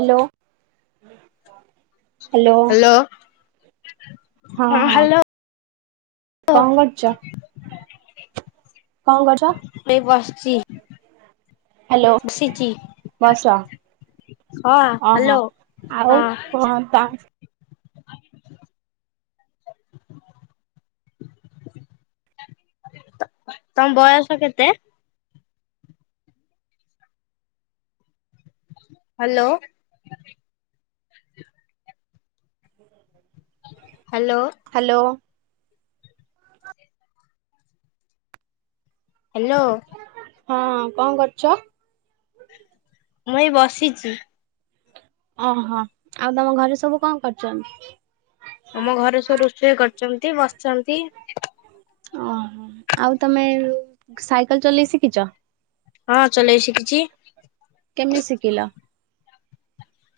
Hello hello. Hello. ହଁ ହଁ। କଣ କରୁଛ [unintelligible] କଣ କରୁଛ? ବସିଚି। ହ୍ୟାଲୋ ବସ। ହଁ ଓହୋ ହ୍ୟାଲୋ ଆଉ ହଁ କଣ ତା ଆ ତମ ବୟସ କେତେ? ହାଲୋ। Hello hello. ହାଲୋ। ହଁ କଣ କରୁଛ? ମୁଁ ଏ ବସିଚି। ଓହୋ ଆଉ ତମ ଘରେ ସବୁ କଣ କରୁଚନ୍ତି? ଆମ ଘରେ ସବୁ ରୋଷେଇ କରିୁଚନ୍ତି, ବସିଚନ୍ତି। ଓହୋ ଆଉ ତମେ ସାଇକେଲ ଚଲେଇ ଶିଖିଛ? ହଁ ଚଲେଇ ଶିଖିଚି। କେମିତି ଶିଖିଲ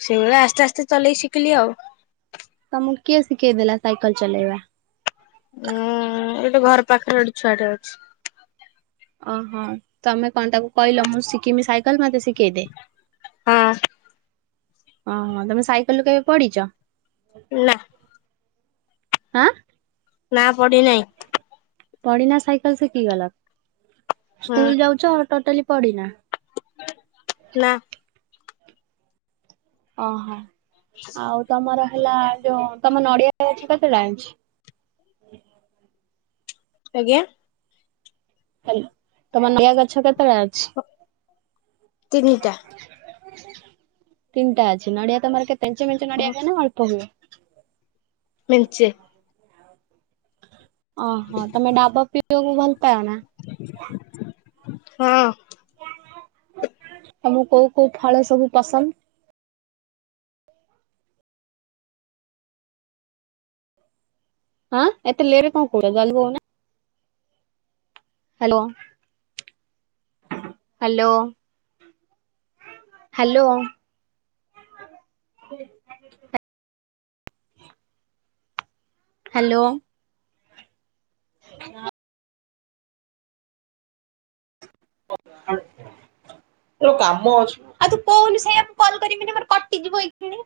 ସେଇ ଭଳିଆ ଆସ୍ତେ ଆସ୍ତେ ଚଲେଇ ଶିଖିଲି ଆଉ। ତମକୁ କିଏ ଶିଖେଇ ଦେଲା ସାଇକେଲ ଚଲେଇବା? ଉଁ ଘର ପାଖରେ ଗୋଟେ ଛୁଆଟେ ଅଛି। ଓହୋ ତମେ କଣ ତାକୁ କହିଲ ମୁଁ ଶିଖିମି ସାଇକେଲ ମତେ ଶିଖେଇ ଦେ। ହଁ ଓହୋ ତମେ ସାଇକେଲରୁୁ କେବେ ପଡିଛ? ନା। ଆଁ। ନା ପଡି ନା। ପଡିନା ସାଇକେଲ ଶିଖିଗଲ। ହଁ ସ୍କୁଲ ଯାଉଛ ଟୋଟାଲି ପଡିନା? ନା। ଓହୋ ଆଉ ତମର ହେଲା ଯୋଉ ତମ ନଡିଆ ଗଛ ତ ସେ ଜାଣିଛି। ଆଜ୍ଞା। ହାଲ ତମର ନଆ ଗଛ କେତେଟା ଅଛି? ତିନିଟା। ତିନଟା ଅଛି ନଡିଆ ତମର କେତେ ମେଞ୍ଚେ ମେଞ୍ଚେ ନଡିଆ ହୁଏ ନା ଅଳ୍ପ ହୁଏ। ମେଞ୍ଚେ। ଓହୋ ତମେ ଡାବ ପିଇବାକୁ ଭଲ ପାଅନା। ହଁ। ତମୁକୁ କୋଉ କୋଉ ଫଳ ସବୁ ପସନ୍ଦ? ହଁ ଏତେ ଲେରେ କଣ କହୁଚ ଜଲଦି କହୁନ। ହାଲୋ। Hello hello. [unintelligible] ହାଲୋ। ହଁ। [unintelligible] ଯୋଉ କାମ ଅଛି, ଆଉ ତୁ କହୁନୁ ସେଇଆ ମୁଁ କଲ୍ କରିବିନି ମୋର କଟିଯିବ ଏଥିରେ।